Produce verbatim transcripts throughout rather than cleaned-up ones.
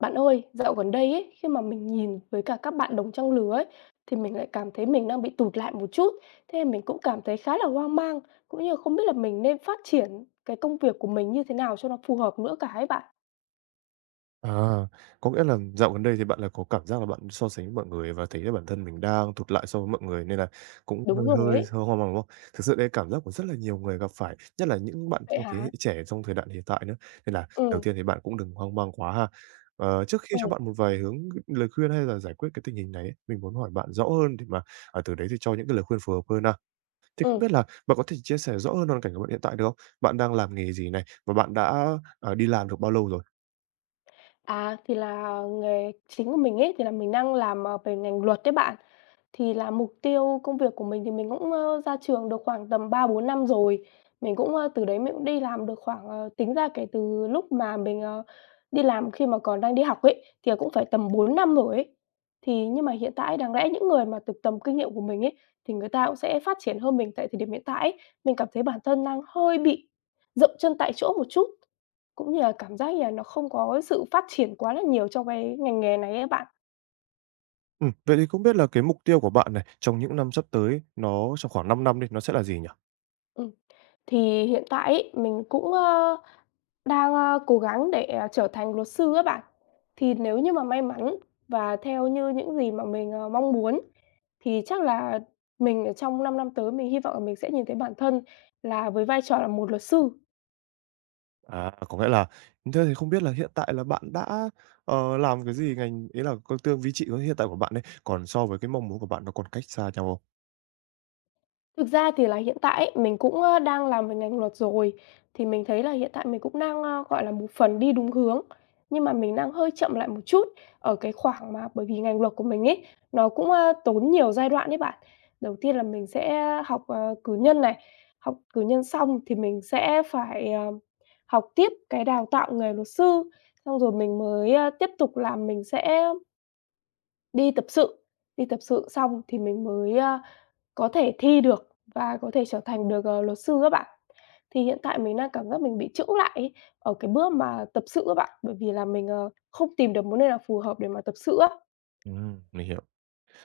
Bạn ơi, dạo gần đây ấy, khi mà mình nhìn với cả các bạn đồng trang lứa ấy, thì mình lại cảm thấy mình đang bị tụt lại một chút. Thế là mình cũng cảm thấy khá là hoang mang, cũng như không biết là mình nên phát triển cái công việc của mình như thế nào cho nó phù hợp nữa cả ấy bạn. À, có nghĩa là dạo gần đây thì bạn là có cảm giác là bạn so sánh với mọi người và thấy là bản thân mình đang tụt lại so với mọi người nên là cũng Đúng hơi rồi hơi ấy. so hoang mang, đúng không? Thực sự đấy cảm giác của rất là nhiều người gặp phải, nhất là những bạn Vậy trong thế hả? hệ trẻ trong thời đại hiện tại nữa. Nên là đầu Ừ, tiên thì bạn cũng đừng hoang mang quá ha. Ờ, trước khi ừ, cho bạn một vài hướng lời khuyên hay là giải quyết cái tình hình này ấy, mình muốn hỏi bạn rõ hơn để mà à, từ đấy thì cho những cái lời khuyên phù hợp hơn ha. Thì không ừ. biết là bạn có thể chia sẻ rõ hơn hoàn cảnh của bạn hiện tại được không? Bạn đang làm nghề gì này và bạn đã à, đi làm được bao lâu rồi? À, thì là nghề chính của mình ấy, thì là mình đang làm, ờ, về ngành luật đấy bạn. Thì là mục tiêu công việc của mình thì mình cũng, ơ, ra trường được khoảng tầm ba bốn năm rồi. Mình cũng, ơ, từ đấy mình cũng đi làm được khoảng, ờ tính ra kể từ lúc mà mình, ờ, đi làm khi mà còn đang đi học ấy, thì cũng phải tầm bốn năm rồi ấy. Thì nhưng mà hiện tại đáng lẽ những người mà từ tầm kinh nghiệm của mình ấy, thì người ta cũng sẽ phát triển hơn mình tại thời điểm hiện tại ấy. Mình cảm thấy bản thân đang hơi bị dậm chân tại chỗ một chút. Cũng như là cảm giác như là nó không có sự phát triển quá là nhiều trong cái ngành nghề này ấy bạn. Ừm, vậy thì không biết là cái mục tiêu của bạn này, trong những năm sắp tới nó trong khoảng 5 năm đi, nó sẽ là gì nhỉ? Ừm, thì hiện tại ấy, mình cũng, ơ, đang, ơ, cố gắng để, à, trở thành luật sư á bạn. Thì nếu như mà may mắn và theo như những gì mà mình, ờ, mong muốn thì chắc là mình ở trong 5 năm tới mình hy vọng là mình sẽ nhìn thấy bản thân là với vai trò là một luật sư. À, có nghĩa là thế thì không biết là hiện tại là bạn đã, ờ, làm cái gì ngành ấy là có tương vị trí của hiện tại của bạn đấy còn so với cái mong muốn của bạn nó còn cách xa nhau không? Thực ra thì là hiện tại ấy, mình cũng, ơ, đang làm về ngành luật rồi, thì mình thấy là hiện tại mình cũng đang, ơ, gọi là, một phần đi đúng hướng, nhưng mà mình đang hơi chậm lại một chút ở cái khoảng mà bởi vì ngành luật của mình ấy, nó cũng, ơ, tốn nhiều giai đoạn đấy bạn. Đầu tiên là mình sẽ học, ờ, cử nhân này, học cử nhân xong thì mình sẽ phải, ờ, học tiếp cái đào tạo nghề luật sư, xong rồi mình mới, ơ, tiếp tục làm mình sẽ đi tập sự, đi tập sự xong thì mình mới, có thể thi được và có thể trở thành được, ờ, luật sư các bạn. Thì hiện tại mình đang cảm giác mình bị chững lại ấy, ở cái bước mà tập sự các bạn, bởi vì là mình, ờ, không tìm được một nơi nào phù hợp để mà tập sự á. Ừm, mình hiểu.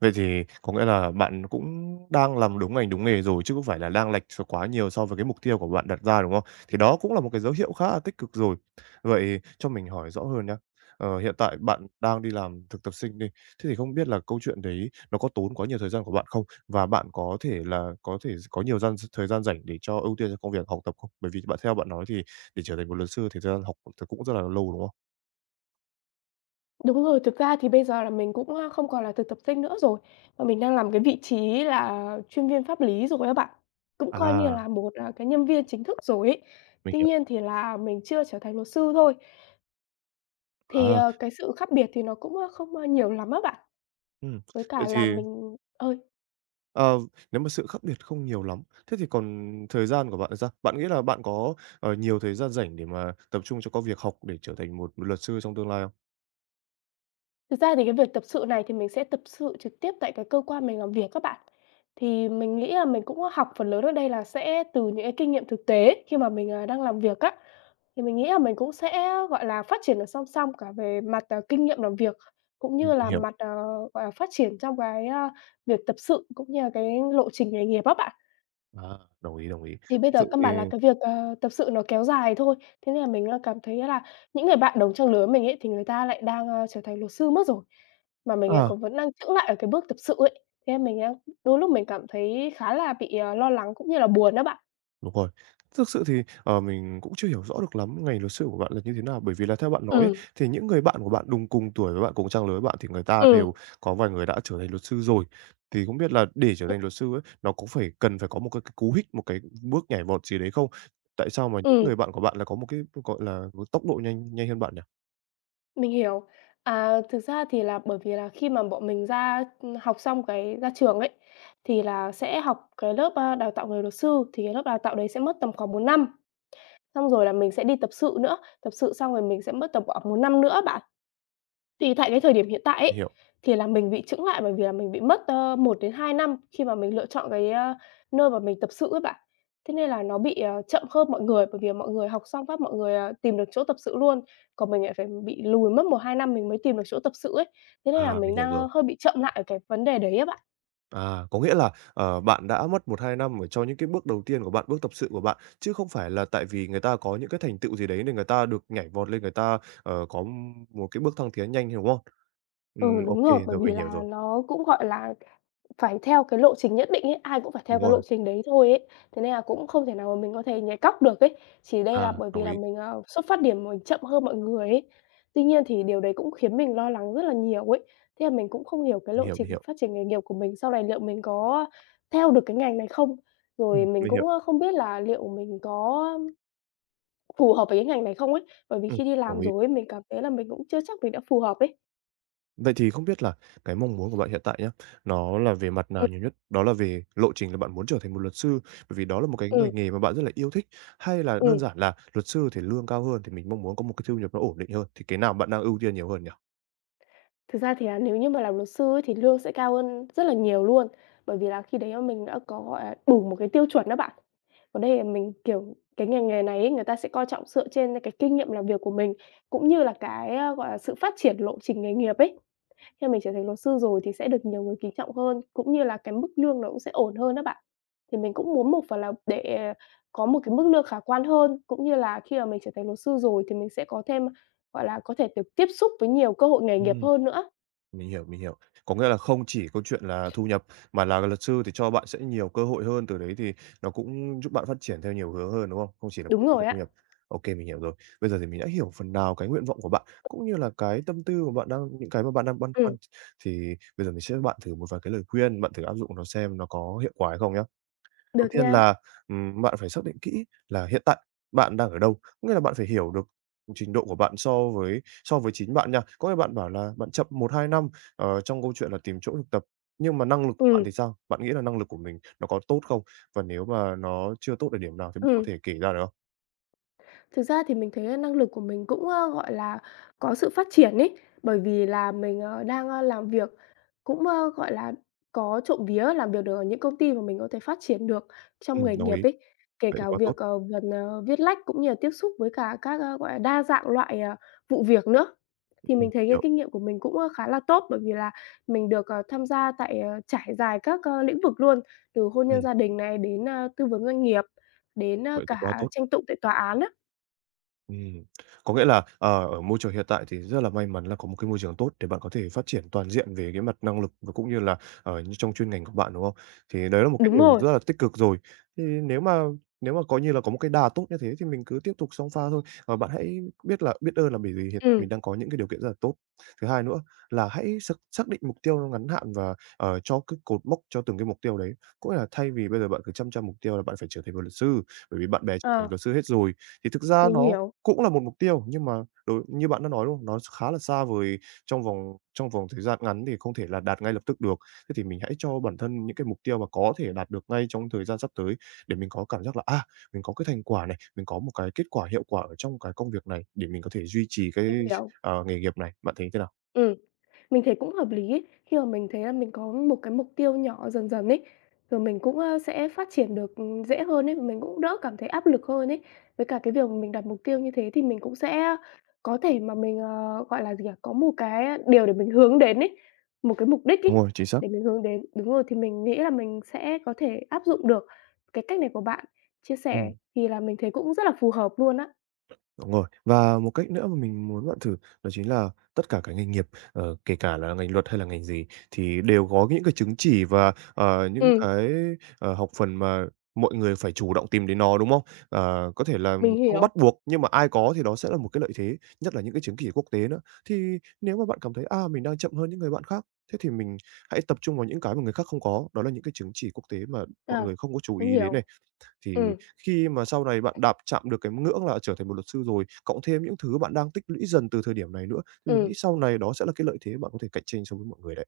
Vậy thì có nghĩa là bạn cũng đang làm đúng ngành, đúng nghề rồi chứ không phải là đang lệch s quá nhiều so với cái mục tiêu của bạn đặt ra, đúng không? Thì đó cũng là một cái dấu hiệu khá là tích cực rồi. Vậy cho mình hỏi rõ hơn nhá, ờ, hiện tại bạn đang đi làm thực tập sinh đi, thế thì không biết là câu chuyện đấy nó có tốn quá nhiều thời gian của bạn không? Và bạn có thể là có thể có nhiều gian thời gian rảnh để cho ưu tiên cho công việc học tập không? Bởi vì bạn theo bạn nói thì để trở thành một luật sư thì thời gian học thì cũng rất là lâu, đúng không? Đúng rồi, thực ra thì bây giờ là mình cũng, a, không còn là thực tập sinh nữa rồi, mà mình đang làm cái vị trí là chuyên viên pháp lý rồi các bạn, cũng coi như À, là một, à, cái nhân viên chính thức rồi ấy. mình Tuy hiểu. nhiên thì là mình chưa trở thành luật sư thôi. Thì, À, ờ, cái sự khác biệt thì nó cũng, a, không, a, nhiều lắm á bạn, ừm, với cả Vậy là thì mình ơi. Ờ, nếu mà sự khác biệt không nhiều lắm, thế thì còn thời gian của bạn thì sao? Bạn nghĩ là bạn có, ờ, nhiều thời gian rảnh để mà tập trung cho có việc học để trở thành một luật sư trong tương lai không? Thực ra thì cái việc tập sự này thì mình sẽ tập sự trực tiếp tại cái cơ quan mình làm việc các bạn. Thì mình nghĩ là mình cũng có học phần lớn ở đây là sẽ từ những cái kinh nghiệm thực tế khi mà mình, à, đang làm việc á. Thì mình nghĩ là mình cũng sẽ, gọi là, phát triển ở song song cả về mặt, à, kinh nghiệm làm việc, cũng Ừm, như mình là hiểu. mặt, ờ, gọi là, phát triển trong cái, a, việc tập sự cũng như là cái lộ trình nghề nghiệp á bạn. À, đồng ý, đồng ý. Thì bây Thực giờ sự căn thì bản là cái việc, ờ, tập sự nó kéo dài thôi, thế nên là mình đang cảm thấy là những người bạn đồng trang lứa mình ấy, thì người ta lại đang, ơ, trở thành luật sư mất rồi, mà mình lại à. còn vẫn đang chững lại ở cái bước tập sự ấy. Thế nên mình đang đôi lúc mình cảm thấy khá là bị, ờ, lo lắng cũng như là buồn á bạn. Đúng rồi. Thực sự thì, ờ, mình cũng chưa hiểu rõ được lắm ngành luật sư của bạn là như thế nào, bởi vì là theo bạn nói ấy, Ừm, thì những người bạn của bạn đùng cùng tuổi với bạn, cùng trang lứa với bạn thì người ta ừm, đều có vài người đã trở thành luật sư rồi. Thì không biết là để trở thành luật sư ấy, nó cũng phải cần phải có một cái cái cú hích, một cái bước nhảy vọt gì đấy không? Tại sao mà những ừm, người bạn của bạn là có một cái, gọi là, một tốc độ nhanh nhanh hơn bạn nhỉ? mình hiểu. À, thực ra thì là bởi vì là khi mà bọn mình ra, ừm, học xong cái ra trường ấy, thì là sẽ học cái lớp, a, đào tạo nghề luật sư, thì cái lớp đào tạo đấy sẽ mất tầm khoảng một năm. Xong rồi là mình sẽ đi tập sự nữa, tập sự xong rồi mình sẽ mất tầm khoảng một năm nữa bạn. Thì tại cái thời điểm hiện tại Mình ấy, hiểu. thì là mình bị chững lại bởi vì là mình bị mất, ờ, một đến hai năm khi mà mình lựa chọn cái, a, nơi mà mình tập sự ấy bạn. Thế nên là nó bị, ờ, chậm hơn mọi người, bởi vì mọi người học xong phát mọi người, à, tìm được chỗ tập sự luôn, còn mình lại phải bị lùi mất một hai năm mình mới tìm được chỗ tập sự ấy. Thế nên là À, mình mình hiểu đang, ơ, rồi. hơi bị chậm lại ở cái vấn đề đấy á bạn. À, có nghĩa là, ờ, bạn đã mất một hai năm ở cho những cái bước đầu tiên của bạn, bước tập sự của bạn, chứ không phải là tại vì người ta có những cái thành tựu gì đấy nên người ta được nhảy vọt lên, người ta, ờ, có một cái bước thăng tiến nhanh, đúng không? Ừ, Ừm, ô đúng rồi, bởi rồi vì mình hiểu là rồi. nó cũng, gọi là, phải theo cái lộ trình nhất định ấy, ai cũng phải theo Đúng cái rồi, lộ trình đấy thôi ấy, thế nên là cũng không thể nào mà mình có thể nhảy cóc được ấy. Chỉ đây à, là bởi đồng vì là ý, mình, ờ, xuất phát điểm mình chậm hơn mọi người ấy. Tuy nhiên thì điều đấy cũng khiến mình lo lắng rất là nhiều ấy, thế là mình cũng không hiểu cái mình lộ hiểu, mình trình hiểu. phát triển nghề nghiệp của mình sau này liệu mình có theo được cái ngành này không? Rồi Ừm, mình mình cũng, hiểu, ơ, không biết là liệu mình có phù hợp với cái ngành này không ấy, bởi vì ừm, khi đi đồng làm ý. rồi ấy, mình cảm thấy là mình cũng chưa chắc mình đã phù hợp ấy. Vậy thì không biết là cái mong muốn của bạn hiện tại nhé nó là về mặt Ừm, nào nhiều nhất? Đó là về lộ trình là bạn muốn trở thành một luật sư, bởi vì đó là một cái ừm, ngành nghề mà bạn rất là yêu thích, hay là đơn ừm. giản là luật sư thì lương cao hơn thì mình mong muốn có một cái thu nhập nó ổn định hơn, thì cái nào bạn đang ưu tiên nhiều hơn nhỉ? Thực ra thì là nếu như mà làm luật sư ấy thì lương sẽ cao hơn rất là nhiều luôn, bởi vì là khi đấy mà mình đã có, gọi là, đủ một cái tiêu chuẩn đó bạn. Còn đây là mình, kiểu, cái ngành nghề này ấy, người ta sẽ coi trọng dựa trên cái kinh nghiệm làm việc của mình, cũng như là cái, a, gọi là, sự phát triển lộ trình nghề nghiệp ấy. Khi mà mình trở thành luật sư rồi thì sẽ được nhiều người kính trọng hơn, cũng như là cái mức lương nó cũng sẽ ổn hơn á bạn. Thì mình cũng muốn một phần là để có một cái mức lương khả quan hơn, cũng như là khi mà mình trở thành luật sư rồi thì mình sẽ có thêm, gọi là, có thể được tiếp xúc với nhiều cơ hội nghề Ừ. nghiệp hơn nữa. Mình hiểu, mình hiểu. Có nghĩa là không chỉ câu chuyện là thu nhập, mà là luật sư thì cho bạn sẽ nhiều cơ hội hơn, từ đấy thì nó cũng giúp bạn phát triển theo nhiều hướng hơn, đúng không? Không chỉ là Đúng mỗi câu rồi chuyện thu á. nhập. ok mình hiểu rồi. Bây giờ thì mình đã hiểu phần nào cái nguyện vọng của bạn, cũng như là cái tâm tư của bạn đang những cái mà bạn đang băn Ừm, khoăn. Thì bây giờ mình sẽ cho bạn thử một vài cái lời khuyên, bạn thử áp dụng nó xem nó có hiệu quả hay không nhá. Đầu được tiên nha. là, ừm, bạn phải xác định kỹ là hiện tại bạn đang ở đâu, có nghĩa là bạn phải hiểu được trình độ của bạn so với so với chính bạn nha. Có nghĩa bạn bảo là bạn chậm một hai năm, ờ, trong câu chuyện là tìm chỗ thực tập, nhưng mà năng lực của bạn Ừm, thì sao? Bạn nghĩ là năng lực của mình nó có tốt không? Và nếu mà nó chưa tốt ở điểm nào thì bạn có ừm. thể kể ra được không? Thực ra thì mình thấy, a, năng lực của mình cũng, ơ, gọi là, có sự phát triển ấy, bởi vì là mình, ờ, đang, ơ, làm việc cũng, ơ, gọi là, có trộm vía làm việc được ở những công ty mà mình có thể phát triển được trong Ừm, nghề đồng nghiệp ý, ấy. Kể vậy thì cả quá tốt. việc, ờ, vần, ờ, viết lách cũng như là tiếp xúc với cả các, ơ, gọi là, đa dạng loại, ờ, vụ việc nữa. Thì mình Ừm, thấy cái hiểu. kinh nghiệm của mình cũng, ơ, khá là tốt bởi vì là mình được, ờ, tham gia tại, ờ, trải dài các, ơ, lĩnh vực luôn, từ hôn nhân Ừm, gia đình này đến, a, tư vấn doanh nghiệp, đến, a, vậy thì quá cả tốt. tranh tụng tại tòa án á. Ừm, có nghĩa là, ờ, ở môi trường hiện tại thì rất là may mắn là có một cái môi trường tốt để bạn có thể phát triển toàn diện về cái mặt năng lực và cũng như là, ở như trong chuyên ngành của bạn, đúng không? Thì đấy là một cái Đúng điều rồi, rất là tích cực rồi. Thì nếu mà nếu mà coi như là có một cái đà tốt như thế thì mình cứ tiếp tục song pha thôi. Và bạn hãy biết là biết ơn là bởi vì hiện tại ừm, mình đang có những cái điều kiện rất là tốt. Thứ hai nữa là hãy xác xác định mục tiêu nó ngắn hạn và, ờ, cho cái cột mốc cho từng cái mục tiêu đấy. Cũng là thay vì bây giờ bạn cứ chăm chăm mục tiêu là bạn phải trở thành một luật sư, bởi vì bạn bè trở ờ, thành luật sư hết rồi, thì thực ra mình nó hiểu, cũng là một mục tiêu, nhưng mà đối như bạn đã nói, đúng không? Nó khá là xa vời, trong vòng trong vòng thời gian ngắn thì không thể là đạt ngay lập tức được. Thế thì mình hãy cho bản thân những cái mục tiêu mà có thể đạt được ngay trong thời gian sắp tới để mình có cảm giác là, à, mình có cái thành quả này, mình có một cái kết quả hiệu quả ở trong cái công việc này để mình có thể duy trì cái mình hiểu. ờ, nghề nghiệp này. Bạn thấy thế nào? Ừm, mình thấy cũng hợp lý ấy, khi mà mình thấy là mình có một cái mục tiêu nhỏ dần dần ấy, rồi mình cũng, ơ, sẽ phát triển được, ừm, dễ hơn ấy, mình cũng đỡ cảm thấy áp lực hơn ấy. Với cả cái việc mình đặt mục tiêu như thế thì mình cũng sẽ có thể mà mình, ờ, gọi là gì nhỉ, có một cái điều để mình hướng đến ấy, một cái mục đích Đúng ấy, rồi, chính xác. để mình hướng đến. Đúng rồi, thì mình nghĩ là mình sẽ có thể áp dụng được cái cách này của bạn chia sẻ Ừm. thì là mình thấy cũng rất là phù hợp luôn á. Đúng rồi. Và một cách nữa mà mình muốn bạn thử đó chính là tất cả các ngành nghiệp, ờ, kể cả là ngành luật hay là ngành gì thì đều có những cái chứng chỉ và, ờ, những Ừm, cái, ờ, học phần mà mọi người phải chủ động tìm đến nó, đúng không? Ờ, có thể là mình không hiểu. bắt buộc nhưng mà ai có thì đó sẽ là một cái lợi thế, nhất là những cái chứng chỉ quốc tế nữa. Thì nếu mà bạn cảm thấy, à, mình đang chậm hơn những người bạn khác, thế thì mình hãy tập trung vào những cái mà người khác không có, đó là những cái chứng chỉ quốc tế mà mọi Ờ, người không có chú mình ý đến này, hiểu. thì Ừ, khi mà sau này bạn đạp chạm được cái ngưỡng là trở thành một luật sư rồi, cộng thêm những thứ bạn đang tích lũy dần từ thời điểm này nữa, thì mình nghĩ ừ sau này đó sẽ là cái lợi thế bạn có thể cạnh tranh so với mọi người đấy.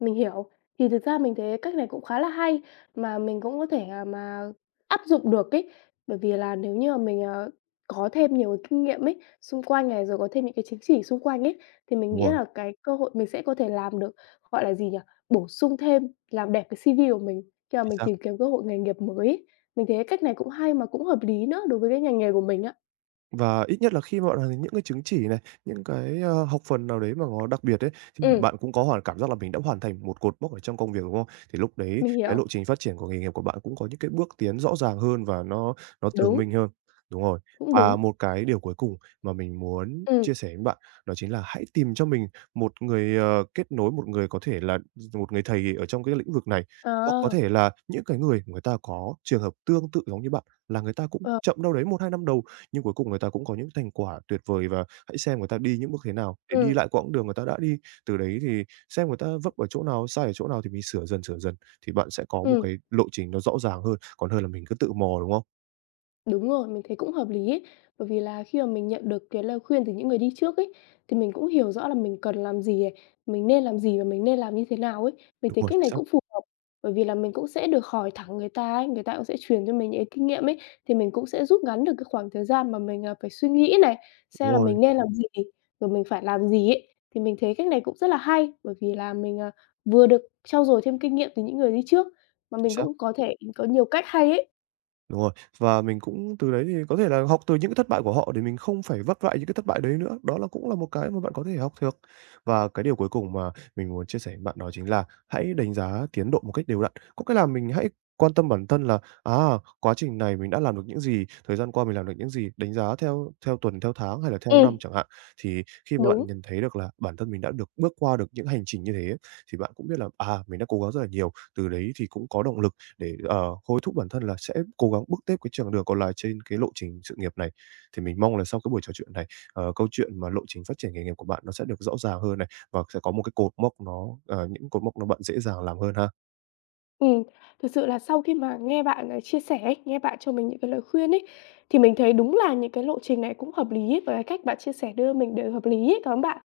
mình hiểu. Thì thực ra mình thấy cách này cũng khá là hay, mà mình cũng có thể, à, mà áp dụng được ấy. Bởi vì là nếu như mà mình, ờ, có thêm nhiều cái kinh nghiệm ấy, xung quanh này, rồi có thêm những cái chứng chỉ xung quanh ấy, thì mình Đúng nghĩ rồi, là cái cơ hội mình sẽ có thể làm được, gọi là gì nhỉ, bổ sung thêm, làm đẹp cái si vi của mình khi mà chính mình xác. tìm kiếm cơ hội nghề nghiệp mới ấy. Mình thấy cách này cũng hay mà cũng hợp lý nữa đối với cái ngành nghề của mình á. Và ít nhất là khi mà bạn hoàn thành những cái chứng chỉ này, những cái, ơ, học phần nào đấy mà nó đặc biệt ấy, thì Ừ bạn cũng có hoàn cảm giác là mình đã hoàn thành một cột mốc ở trong công việc, đúng không? Thì lúc đấy mình cái lộ hiểu. trình phát triển của nghề nghiệp của bạn cũng có những cái bước tiến rõ ràng hơn và nó nó tường Đúng, minh hơn. Đúng rồi. cũng đúng. Và một cái điều cuối cùng mà mình muốn Ừ chia sẻ với bạn đó chính là hãy tìm cho mình một người, ờ, kết nối, một người có thể là một người thầy ở trong cái lĩnh vực này, ờ, hoặc có thể là những cái người người ta có trường hợp tương tự giống như bạn, là người ta cũng ờ. chậm đâu đấy một hai năm đầu nhưng cuối cùng người ta cũng có những thành quả tuyệt vời và hãy xem người ta đi những bước thế nào để đi Ừ, lại quãng đường người ta đã đi. Từ đấy thì xem người ta vấp ở chỗ nào, sai ở chỗ nào thì mình sửa dần, sửa dần, thì bạn sẽ có một ừm, cái lộ trình nó rõ ràng hơn, còn hơn là mình cứ tự mò, đúng không? đúng rồi, mình thấy cũng hợp lý ấy. Bởi vì là khi mà mình nhận được cái lời khuyên từ những người đi trước ấy, thì mình cũng hiểu rõ là mình cần làm gì này, mình nên làm gì và mình nên làm như thế nào ấy. Mình Đúng thấy rồi, cách chính này xác. cũng phù hợp, bởi vì là mình cũng sẽ được hỏi thẳng người ta ấy, người ta cũng sẽ truyền cho mình những cái kinh nghiệm ấy, thì mình cũng sẽ rút ngắn được cái khoảng thời gian mà mình, à, phải suy nghĩ này, xem Đúng là rồi, mình nên làm gì, rồi mình phải làm gì ấy. Thì mình thấy cách này cũng rất là hay, bởi vì là mình, à, vừa được trau dồi thêm kinh nghiệm từ những người đi trước, mà chính mình xác. cũng có thể có nhiều cách hay ấy. Đúng rồi, và mình cũng từ đấy thì có thể là học từ những cái thất bại của họ để mình không phải vấp phải những cái thất bại đấy nữa. Đó là cũng là một cái mà bạn có thể học được. Và cái điều cuối cùng mà mình muốn chia sẻ với bạn đó chính là hãy đánh giá tiến độ một cách đều đặn. Có nghĩa là mình hãy quan tâm bản thân là, à, quá trình này mình đã làm được những gì, thời gian qua mình làm được những gì, đánh giá theo theo tuần, theo tháng hay là theo Ừ. năm chẳng hạn. Thì khi mà Đúng, bạn nhìn thấy được là bản thân mình đã được bước qua được những hành trình như thế ấy, thì bạn cũng biết là, à, mình đã cố gắng rất là nhiều, từ đấy thì cũng có động lực để, ờ, hối thúc bản thân là sẽ cố gắng bước tiếp cái chặng đường còn lại trên cái lộ trình sự nghiệp này. Thì mình mong là sau cái buổi trò chuyện này, ờ, câu chuyện mà lộ trình phát triển nghề nghiệp của bạn nó sẽ được rõ ràng hơn này, và sẽ có một cái cột mốc nó ờ, những cột mốc nó bạn dễ dàng làm hơn ha. ừm, thực sự là sau khi mà nghe bạn, à, chia sẻ ấy, nghe bạn cho mình những cái lời khuyên ấy, thì mình thấy đúng là những cái lộ trình này cũng hợp lý ấy, và cái cách bạn chia sẻ đưa mình đều hợp lý ấy, cảm ơn bạn?